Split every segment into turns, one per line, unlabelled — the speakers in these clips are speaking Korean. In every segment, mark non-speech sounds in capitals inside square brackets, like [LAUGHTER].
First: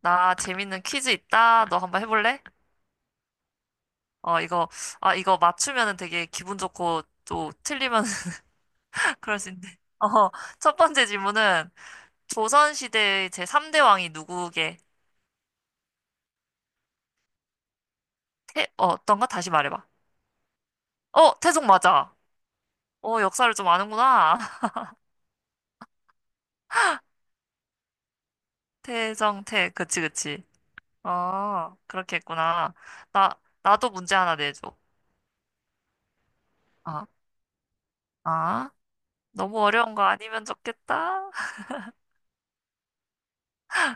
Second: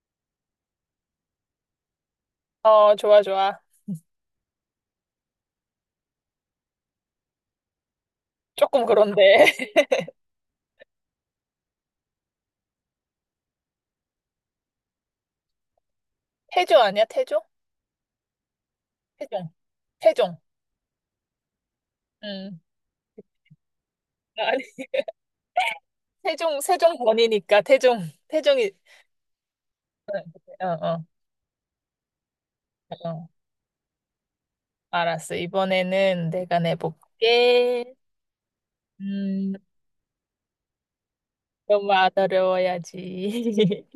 나 재밌는 퀴즈 있다. 너 한번 해볼래?
어, 좋아, 좋아.
이거, 이거 맞추면은 되게 기분 좋고 또 틀리면
조금
[LAUGHS] 그럴
그런데.
수 있는데.
[LAUGHS]
첫 번째 질문은 조선시대의 제3대 왕이 누구게?
태조 아니야? 태조?
어떤가?
태종.
다시 말해봐.
태종.
어, 태종 맞아.
음.
역사를 좀 아는구나.
아니,
[LAUGHS]
태종, 세종 번이니까 태종. 태종이.
태종 태 그치, 그치.
어, 어,
그렇게 했구나.
어.
나도 문제 하나 내줘.
알았어. 이번에는 내가
아,
내볼게.
아,
음,
너무 어려운 거 아니면 좋겠다.
너무 안 어려워야지.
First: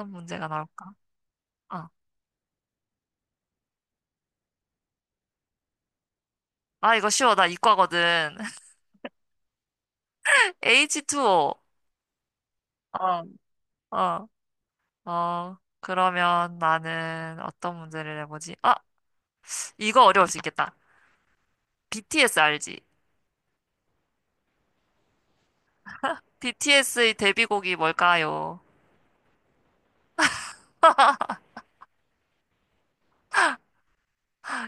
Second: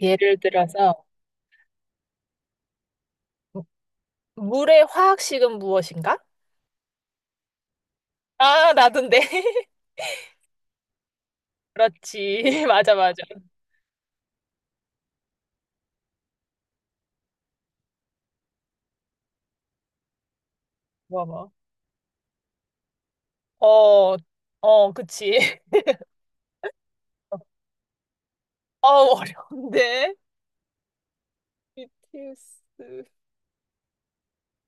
[LAUGHS] 예를
문제가 나올까?
들어서,
아,
물의 화학식은 무엇인가?
이거 쉬워. 나 이과거든.
아, 나도인데. [LAUGHS]
H2O.
그렇지. [LAUGHS] 맞아, 맞아.
어, 어. 그러면 나는 어떤 문제를 내보지? 아, 이거 어려울 수 있겠다.
뭐, 뭐.
BTS 알지?
어, 어, 그치. [LAUGHS]
BTS의 데뷔곡이 뭘까요?
어, 어려운데. BTS.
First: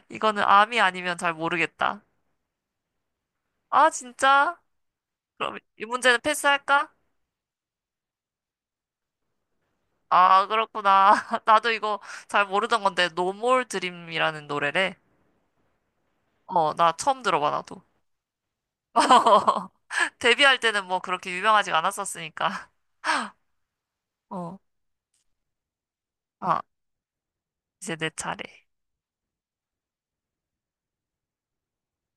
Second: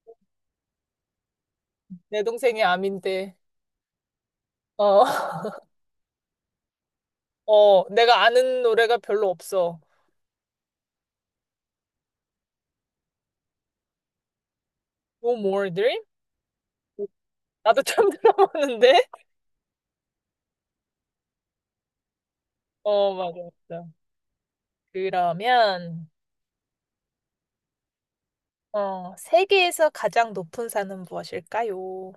이거는 암이 아니면 잘 모르겠다.
내 동생이 암인데.
아, 진짜?
어.
그럼
[LAUGHS]
이 문제는 패스할까?
어, 내가 아는 노래가 별로 없어.
아, 그렇구나. [LAUGHS] 나도 이거 잘 모르던 건데, No More Dream이라는 노래래.
No More Dream?
나 처음 들어봐,
나도
나도.
처음 [LAUGHS] 들어보는데.
[LAUGHS] 데뷔할 때는 뭐 그렇게 유명하지가 않았었으니까.
어, 맞아, 맞아.
어,
그러면,
아, 이제 내 차례.
어, 세계에서 가장 높은 산은 무엇일까요?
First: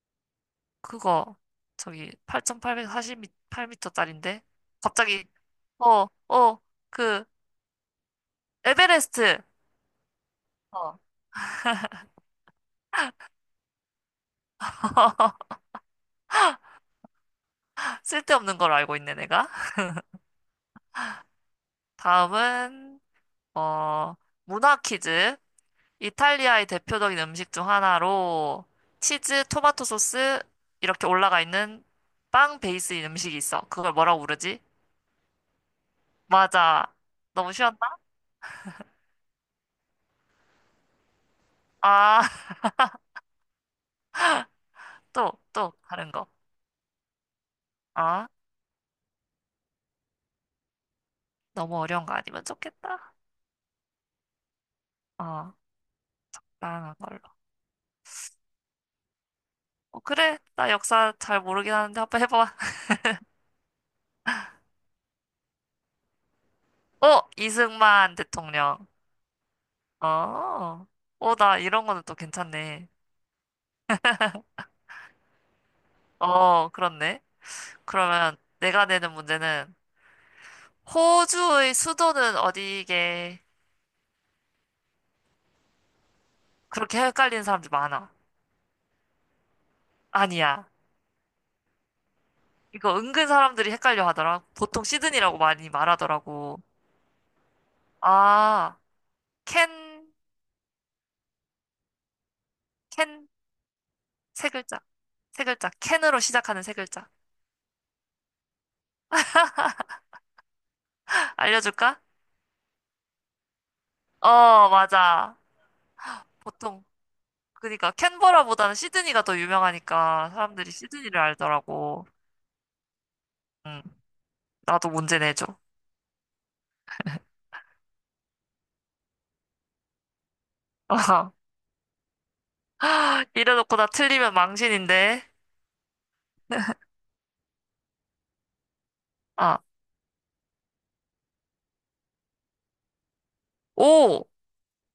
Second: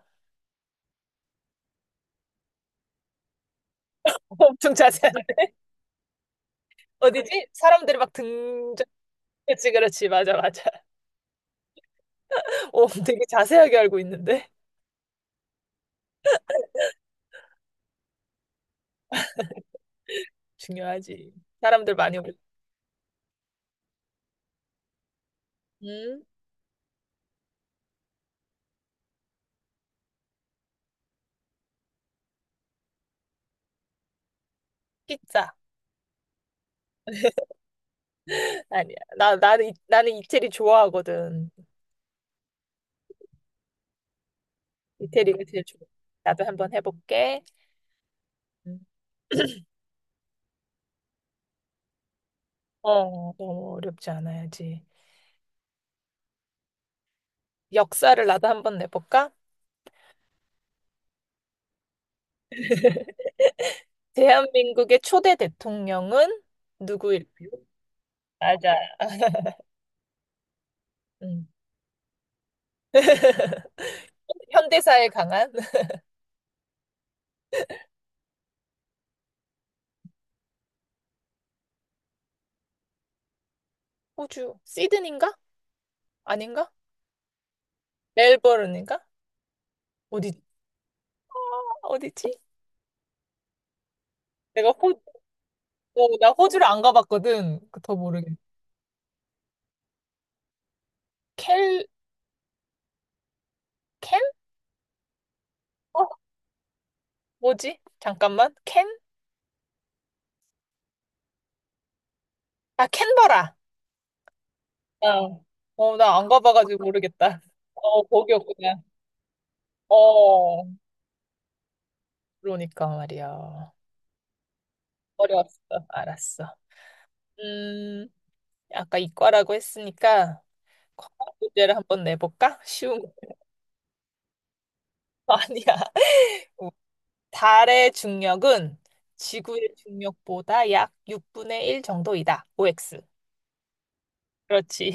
그거 저기
[LAUGHS]
8,848m짜린데
엄청 자세하
갑자기 어, 어, 그
어디지? 사람들이 막 등장.
에베레스트.
그렇지, 그렇지. 맞아, 맞아.
어.
오, 되게 자세하게 알고 있는데.
[LAUGHS] 쓸데없는 걸 알고 있네 내가.
중요하지. 사람들 많이 올.
다음은 어, 문화 퀴즈.
음,
이탈리아의 대표적인 음식 중 하나로 치즈, 토마토 소스 이렇게 올라가 있는 빵 베이스인 음식이 있어. 그걸 뭐라고 부르지?
피자.
맞아. 너무
[LAUGHS]
쉬웠나?
아니야. 나는 이태리 좋아하거든.
아, [LAUGHS] 또,
이태리가 제일
또
좋아.
다른 거.
나도 한번 해볼게.
아,
음. [CLEARS THROAT]
너무 어려운 거 아니면 좋겠다.
어, 너무 어렵지 않아야지.
어. 다양한 걸로.
역사를 나도 한번 내볼까?
어, 그래. 나 역사 잘 모르긴 하는데 한번 해봐.
[LAUGHS] 대한민국의 초대 대통령은
[LAUGHS] 어,
누구일까요?
이승만
맞아.
대통령.
[LAUGHS]
어,
음.
나 이런 거는 또 괜찮네.
[LAUGHS] 현대사에 강한
어, 그렇네. 그러면 내가 내는 문제는 호주의 수도는 어디게?
호주 시드니인가? 아닌가?
그렇게 헷갈리는 사람들 많아.
멜버른인가? 어디
아니야.
어디지?
이거 은근 사람들이 헷갈려 하더라.
내가
보통
호,
시드니라고 많이
어, 나
말하더라고.
호주를 안 가봤거든. 더 모르겠.
아, 캔,
켈,
캔,
켄?
세 글자. 세 글자.
어,
캔으로 시작하는 세 글자.
뭐지? 잠깐만. 켄?
알려줄까?
아, 캔버라.
어,
나,
맞아.
어, 나 안 가봐가지고
보통
모르겠다.
그러니까
어,
캔버라보다는
거기였구나.
시드니가 더 유명하니까
어,
사람들이 시드니를 알더라고.
그러니까 말이야.
응, 나도 문제 내줘.
어려웠어. 알았어. 음, 아까 이과라고 했으니까 과학
[LAUGHS]
문제를 한번 내볼까? 쉬운 거
이래놓고 나 틀리면 망신인데.
[LAUGHS] 아니야. 어, 달의 중력은
아,
지구의 중력보다 약 6분의 1 정도이다. OX.
오!
그렇지.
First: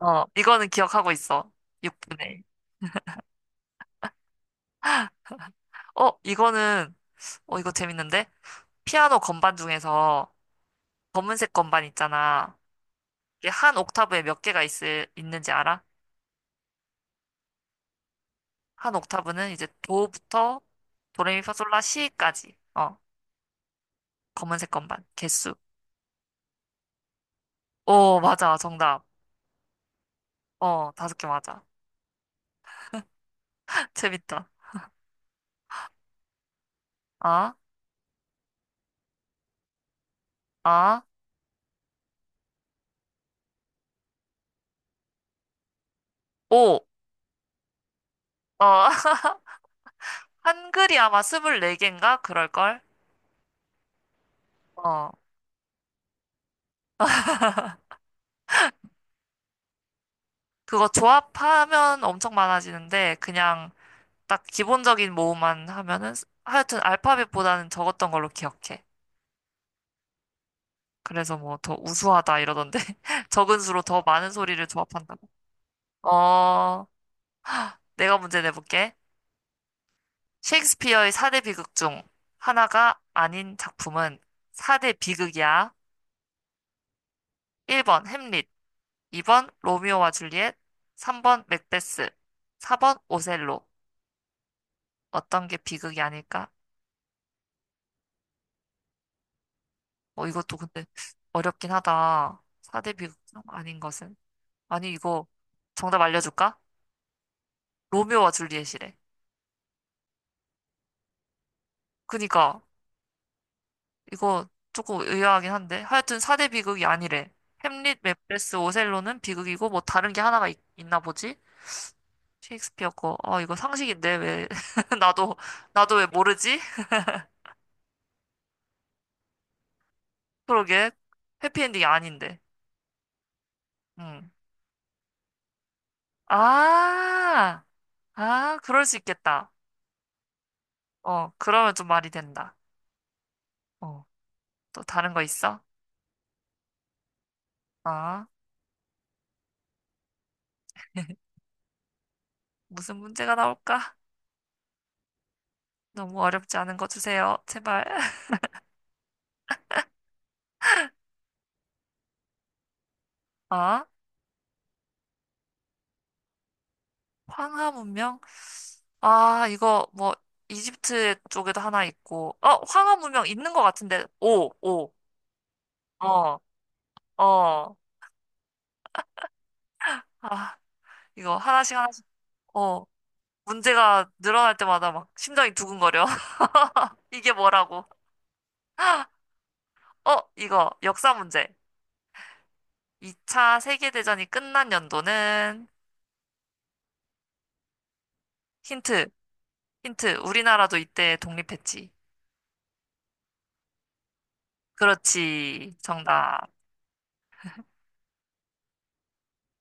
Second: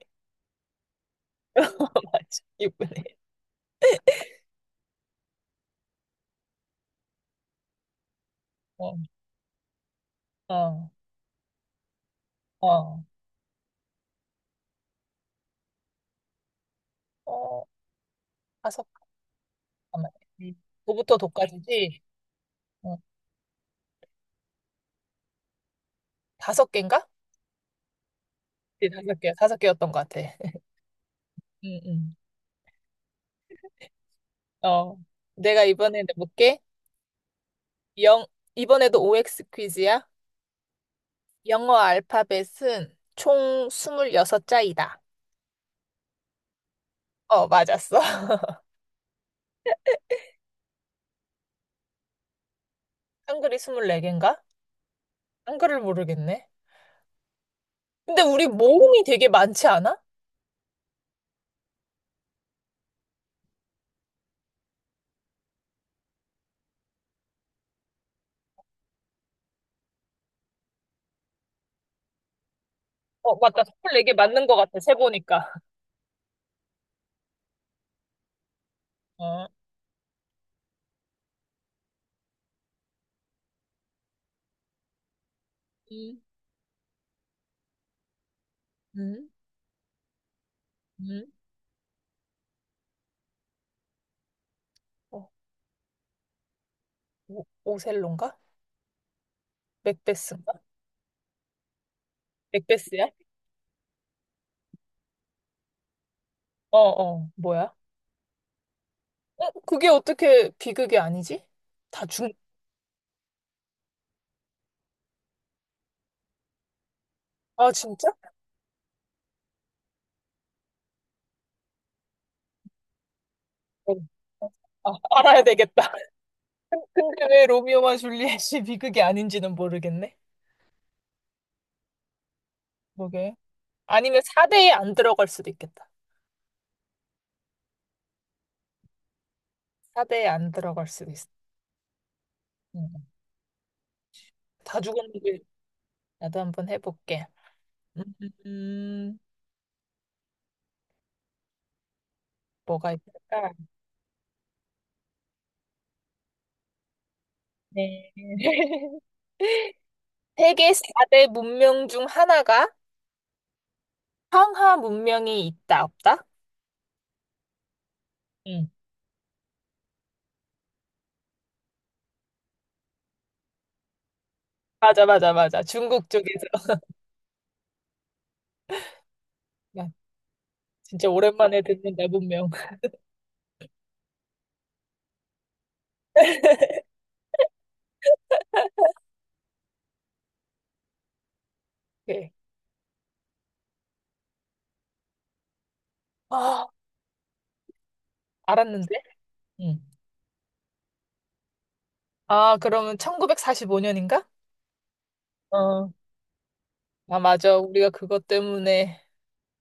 이거는 기억하고 있어.
[LAUGHS] 맞아.
6분의
6분의 1.
어, 이거는, 이거 재밌는데?
어,
피아노 건반 중에서
어,
검은색 건반 있잖아.
어,
이게 한 옥타브에 몇 개가 있는지 알아?
어, 다섯,
한 옥타브는 이제
잠깐만.
도부터
도부터
도레미파솔라
도까지지?
시까지.
어,
어, 검은색 건반. 개수.
5개인가?
오, 맞아.
네,
정답.
5개, 5개였던 것 같아.
어, 5개 맞아.
응, 응.
[LAUGHS] 재밌다.
어, 내가 이번에 내볼게.
아,
영, 이번에도 OX 퀴즈야.
아,
영어 알파벳은 총 26자이다.
오.
어, 맞았어. [LAUGHS]
어, [LAUGHS] 한글이 아마 24개인가? 그럴걸?
한글이 24개인가?
어,
한글을 모르겠네. 근데 우리 모음이 되게 많지 않아?
그거 조합하면 엄청 많아지는데, 그냥 딱 기본적인 모음만 하면은, 하여튼 알파벳보다는 적었던 걸로 기억해. 그래서 뭐 더 우수하다 이러던데. [LAUGHS]
어,
적은
맞다.
수로 더
24개
많은
맞는 것
소리를
같아,
조합한다고.
세보니까. [LAUGHS]
어, 내가 문제 내볼게.
어,
셰익스피어의 4대 비극 중 하나가 아닌 작품은 4대 비극이야.
음,
1번 햄릿,
음,
2번 로미오와 줄리엣,
음.
3번 맥베스, 4번 오셀로.
어,
어떤 게 비극이 아닐까?
오, 오셀로인가? 맥베스인가?
이것도 근데 어렵긴 하다. 4대
맥베스야?
비극 아닌 것은. 아니, 이거 정답 알려줄까?
어, 어, 뭐야?
로미오와 줄리엣이래.
어, 그게 어떻게 비극이 아니지? 다중
그니까, 이거 조금 의아하긴 한데. 하여튼 4대 비극이 아니래.
아,
햄릿,
진짜?
맥베스, 오셀로는 비극이고, 뭐 다른 게 하나가 있, 나 보지? 셰익스피어 거. 아 이거
네.
상식인데, 왜.
아,
[LAUGHS] 나도,
알아야 되겠다.
나도 왜 모르지?
[LAUGHS] 근데 왜 로미오와 줄리엣이 비극이 아닌지는 모르겠네.
그러게. 해피엔딩이 아닌데.
그러게. 아니면
음.
4대에 안 들어갈 수도 있겠다.
아, 그럴 수 있겠다.
4대에 안 들어갈 수도 있어.
그러면 좀 말이 된다.
음.
어,
다
또 다른 거
죽었는데
있어?
나도 한번 해볼게.
아,
음, 뭐가
무슨 문제가
있을까?
나올까? 너무 어렵지 않은 거 주세요. 제발.
네.
[LAUGHS]
[LAUGHS] 세계 4대 문명 중 하나가
아,
황하 문명이 있다, 없다?
황하 문명?
응.
이거 뭐, 이집트 쪽에도 하나 있고. 황하 문명 있는 거 같은데. 오, 오.
맞아, 맞아, 맞아. 중국
어,
쪽에서. [LAUGHS]
어.
야,
아,
진짜
이거
오랜만에
하나씩 하나씩.
듣는다, 문명.
어, 문제가 늘어날 때마다 막 심장이 두근거려.
[LAUGHS]
[LAUGHS] 이게 뭐라고? 이거 역사 문제.
오케이.
2차 세계대전이 끝난 연도는
아, 알았는데?
힌트,
응.
힌트. 우리나라도 이때 독립했지.
아, 그러면 1945년인가?
그렇지.
어.
정답.
아, 맞아. 우리가 그것 때문에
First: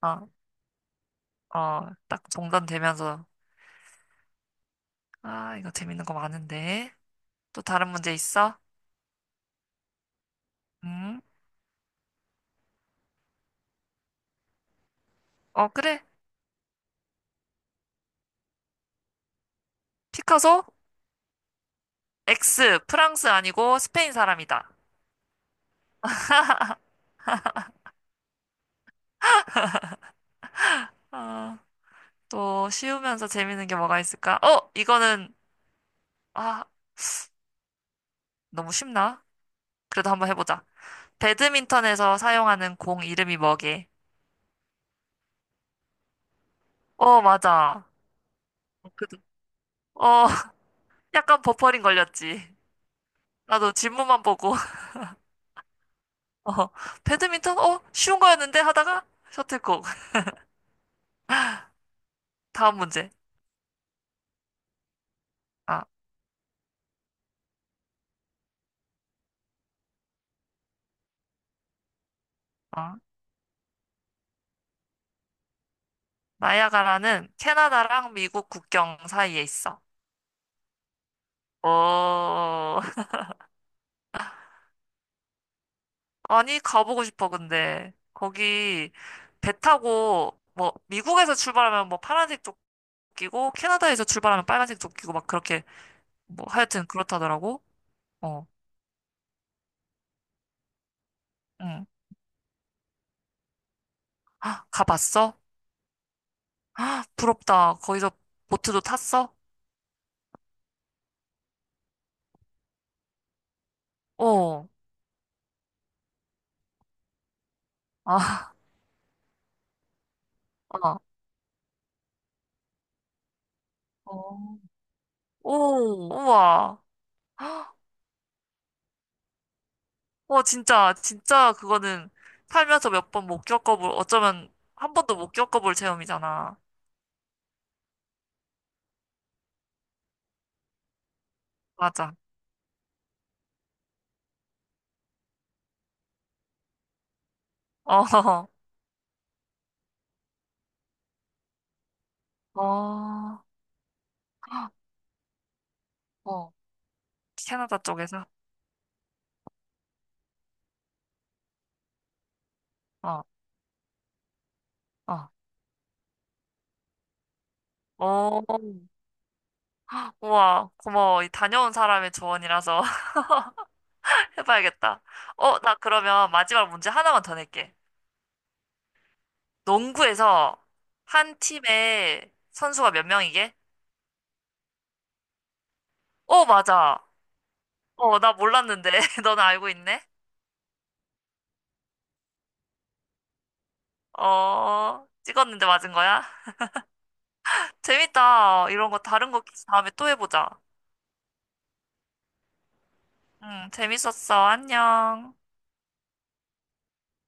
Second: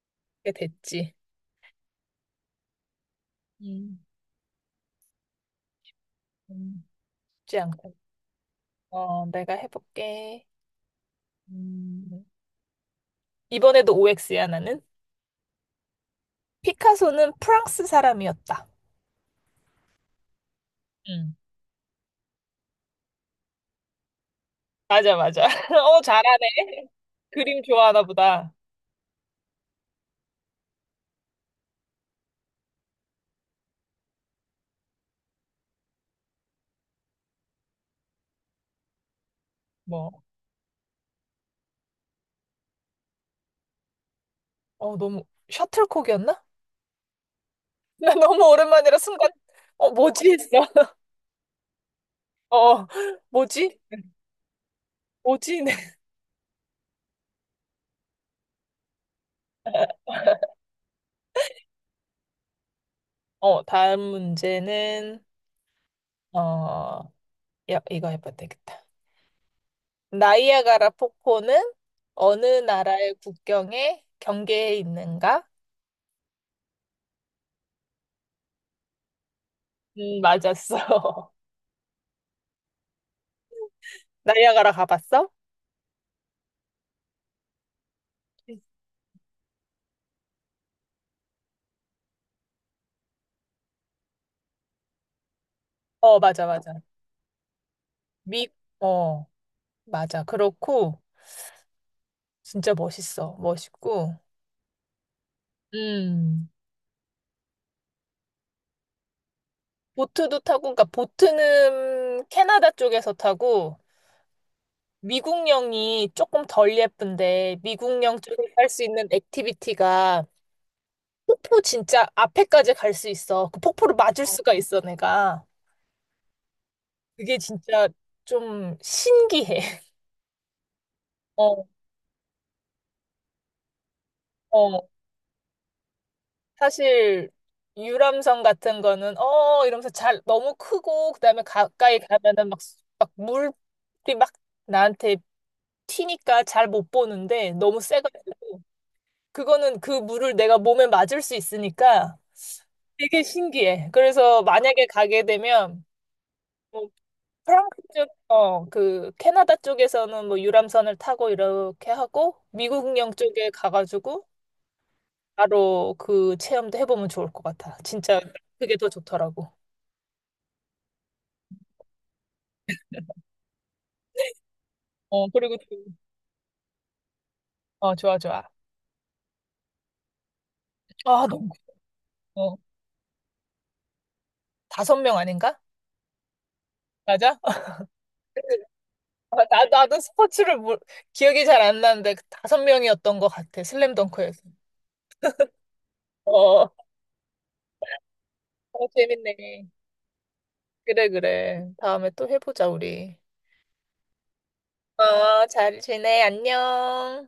어,
그게 됐지.
어, 딱 종전되면서.
음.
아, 이거 재밌는 거
음.
많은데.
쉽지
또 다른
않고.
문제 있어?
어, 내가 해볼게.
음?
음. 이번에도 OX야, 나는.
어, 그래.
피카소는 프랑스 사람이었다.
피카소?
응.
X, 프랑스 아니고 스페인 사람이다.
맞아, 맞아. [LAUGHS] 어, 잘하네. 그림 좋아하나 보다.
아, 또 쉬우면서 재밌는 게 뭐가 있을까? 아, 너무 쉽나? 그래도
뭐.
한번 해보자. 배드민턴에서 사용하는 공 이름이 뭐게?
어, 너무, 셔틀콕이었나? [LAUGHS]
어, 맞아.
나 너무 오랜만이라
그래도
순간, 어,
어,
뭐지 했어. [LAUGHS]
[LAUGHS] 약간 버퍼링 걸렸지.
어,
나도
뭐지?
질문만 보고, [LAUGHS]
뭐지? [LAUGHS] 네.
어, 배드민턴? 어, 쉬운 거였는데? 하다가 셔틀콕. [LAUGHS] 다음 문제.
어, 다음 문제는,
아,
어, 야, 이거 해봐도 되겠다. 나이아가라 폭포는 어느
어.
나라의 국경에 경계에 있는가?
나이아가라는 캐나다랑 미국 국경 사이에 있어.
맞았어. [LAUGHS]
어, [LAUGHS]
나이아가라 가봤어?
아니, 가보고 싶어, 근데. 거기 배 타고, 뭐, 미국에서 출발하면 뭐 파란색 조끼고, 캐나다에서 출발하면 빨간색 조끼고, 막 그렇게,
어, 맞아,
뭐,
맞아.
하여튼 그렇다더라고. 어,
미, 어, 맞아. 그렇고,
응.
진짜 멋있어. 멋있고.
가봤어?
음,
부럽다. 거기서 보트도 탔어?
보트도 타고, 그러니까 보트는 캐나다 쪽에서 타고,
어,
미국령이 조금 덜 예쁜데, 미국령 쪽에서
아,
할 수 있는 액티비티가
아,
폭포 진짜 앞에까지 갈 수 있어. 그 폭포를 맞을 수가
어.
있어, 내가.
오, 우와.
그게
헉,
진짜 좀 신기해. [LAUGHS]
와, 진짜, 진짜
어,
그거는 살면서 몇 번 못 겪어볼, 어쩌면
어.
한 번도 못 겪어볼 체험이잖아.
사실 유람선 같은 거는 이러면서 잘 너무 크고 그다음에 가까이
맞아.
가면은 막, 막 물이 막 나한테 튀니까 잘 못 보는데 너무
어, [LAUGHS]
세가지고 그거는 그 물을 내가 몸에 맞을 수 있으니까 되게
어,
신기해. 그래서 만약에 가게 되면
어.
뭐 프랑스
캐나다
쪽,
쪽에서?
그 캐나다 쪽에서는 뭐 유람선을 타고 이렇게 하고 미국령
어,
쪽에 가가지고
어.
바로 그 체험도 해보면 좋을 것 같아. 진짜
어,
그게 더 좋더라고.
우와, 고마워. 이 다녀온 사람의 조언이라서 [LAUGHS] 해봐야겠다.
어, 그리고
어, 나
또-
그러면 마지막 문제 하나만 더 낼게.
어, 좋아, 좋아.
농구에서
아,
한
너무
팀에
어,
선수가 몇 명이게?
5명 아닌가?
어, 맞아.
맞아?
나
[LAUGHS]
몰랐는데. [LAUGHS] 너는
아, 나,
알고
나도
있네?
스포츠를 몰, 기억이 잘 안 나는데 그 5명이었던 것 같아. 슬램덩크에서.
어, 찍었는데 맞은 거야?
어,
[LAUGHS] 재밌다.
어,
이런 거 다른 거 퀴즈
재밌네.
다음에 또 해보자.
그래, 그래. 다음에 또 해보자, 우리.
응, 재밌었어. 안녕.
어, 잘 지내. 안녕.